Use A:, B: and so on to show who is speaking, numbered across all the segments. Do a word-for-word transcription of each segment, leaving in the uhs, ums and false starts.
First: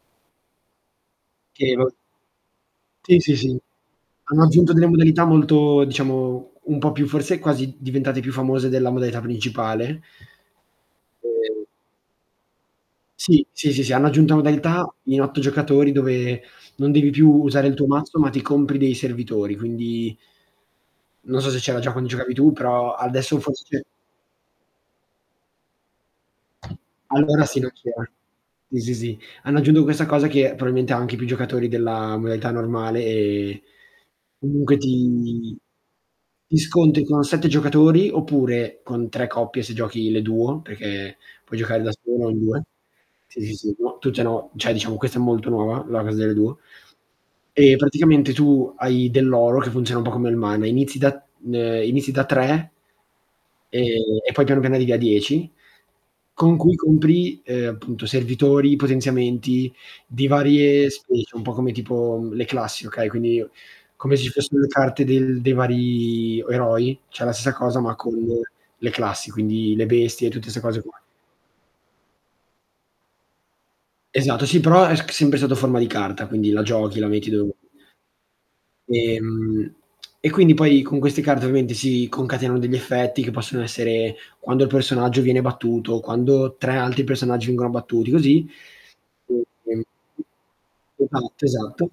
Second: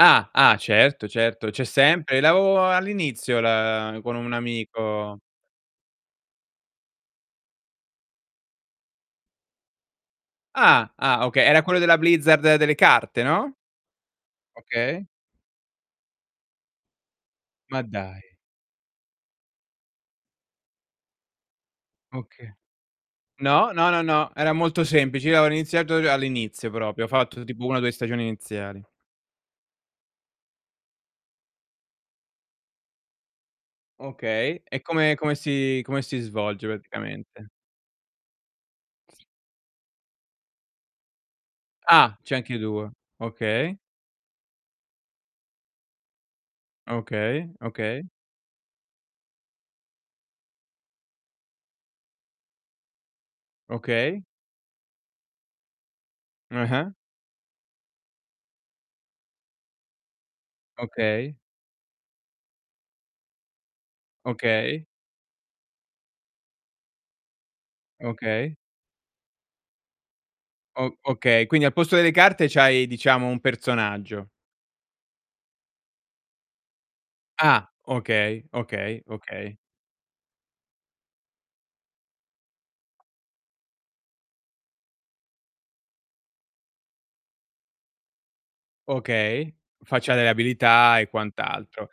A: Ah, ah, certo, certo, c'è
B: Che vo
A: sempre. Lavo a
B: Sì, sì,
A: all'inizio
B: sì.
A: la con un
B: Hanno aggiunto delle
A: amico.
B: modalità molto, diciamo, un po' più forse, quasi diventate più famose della modalità principale
A: Ah. Ah, oka Era
B: e
A: quello della Blizzard delle carte,
B: Sì.
A: no?
B: sì, sì, sì. Hanno aggiunto la modalità
A: Okay.
B: in otto giocatori, dove non devi più usare il
A: Ma
B: tuo mazzo,
A: dai.
B: ma ti compri dei servitori. Quindi non so se c'era già quando giocavi
A: Oka
B: tu, però adesso forse
A: No,
B: c'è
A: no, no, no, era molto semplice. Io avevo iniziato all'inizio propio, ho fatto
B: Allora sì,
A: tipo
B: non
A: una due
B: c'era.
A: stagioni
B: ì,
A: iniziali.
B: sì, sì. Hanno aggiunto questa cosa che, proailmente ha anche più giocatori della modalità normale, e
A: Okay.
B: comunque
A: E come come
B: ti
A: si come si
B: ti
A: svolge,
B: scontri con sette
A: praticamente?
B: giocatori, oppure con tre coppie se giochi le duo, perché puoi giocare da
A: Ah!
B: solo o
A: C'è
B: in
A: anche
B: due.
A: duo,
B: Sì, sì, sì.
A: okay.
B: No, tutte no, ceh diciamo questa è molto nuova, la cosa delle duo.
A: Okay,
B: E,
A: okay.
B: praticamente, tu hai dell'oro, che funziona un po' come il mana, inizi da ehm, inizi da tre
A: Okay.
B: e poi piano piano arrivi a dieci, con cui
A: Ah-ah.
B: compri, ehm, appunto servitori, potenziamenti di varie
A: Okay.
B: spiece, un po' come tipo, mhmm, le classi, okay, quindi, come se ci fossero le
A: Okay.
B: carte del dei vari eroi, ceh la stessa cosa, ma con
A: Okay.
B: le classi, quindi le bestie e tutte 'ste cose
A: O
B: qua.
A: okay, quindi al posto delle carte c'hai, diciamo, un personaggio.
B: Esatto, sì, però è c s sempre sotto forma di carta, quindi la giochi, la metti dove
A: Ah. Okay, okay, okay.
B: Ehm, e quindi poi con queste carte ovviamente si concatenano degli effetti, che possono essere: quando il personaggio viene battuto, quando tre alti personaggi vengono battuti, così.
A: Okay,
B: E
A: faccia
B: [unintelligible]
A: delle abilità e
B: esatto, esatto.
A: quant'altro.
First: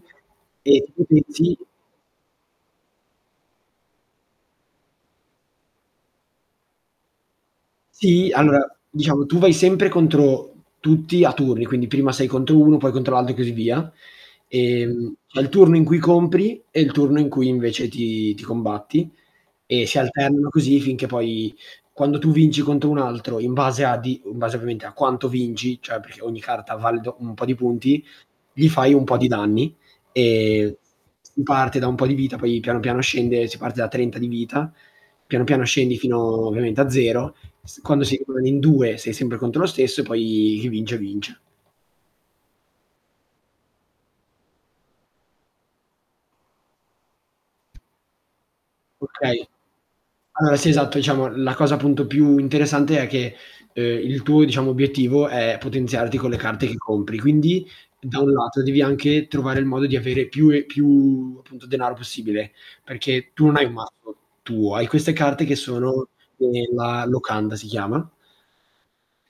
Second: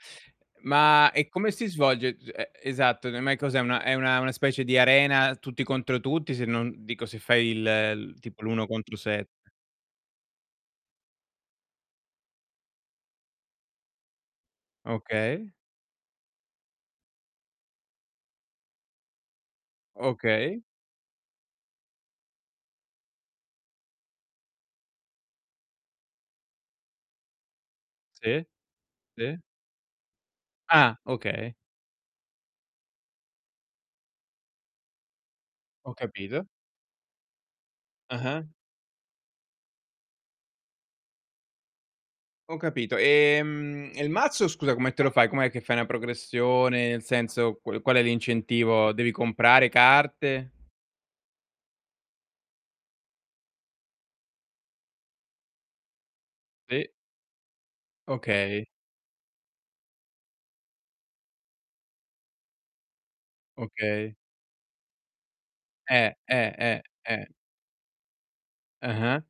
B: E ti
A: Ma, e come
B: potenzi
A: si svolge? G ehm, esatto, no mai cos'è, è una è una una specie di arena, tutti contro tutti, se non dico se fai il il
B: Sì.
A: tipo
B: Allora,
A: l'uno contro
B: diciamo, tu
A: sette.
B: vai sempre contro tutti, a turni, quindi prima sei contro uno, poi contro l'altro e così via; ehm, c'è
A: Okay.
B: il turno in cui compri e il turno in cui invece ti ti combatti. E si alternano
A: Okay.
B: così, finché poi, quando tu vinci contro un altro, in base a di in base ovviamente a quanto vinci, cioè perché ogni carta vale do un po' di punti,
A: Sì,
B: gli fai un po' di
A: sì.
B: danni. Ehm,
A: Ah,
B: s s
A: okay.
B: parte da un po' di vita, poi piano piano scende, si parte da trenta di vita, piano piano
A: Ho
B: scendi fino
A: capito.
B: ovviamente a zero. S quando si [unintelligible]
A: Ah-ah.
B: in due, sei sempre contro lo stesso e poi chi vince, vince.
A: Ho capito. Ehm, e il mazzo, scusa, come te lo fai? Com'è che fai una progressione? Nel senso qual qual è l'incentivo? Devi
B: Okay.
A: comprare carte?
B: Allora, sì esatto. Diciamo la cosa, appunto, più interessante, è che, ehm, il tuo, diciamo, obiettivo è potenziarti con le carte che
A: Sì.
B: compri, quindi da un lato,
A: Okay.
B: devi anche trovare il modo di avere più e più, appunto denaro possibile. Perché tu non hai un
A: Okay.
B: mazzo tuo, hai queste carte che sono
A: Eh, eh, eh
B: "Della
A: ,eh.
B: Locanda", si chiama.
A: Ah-ah.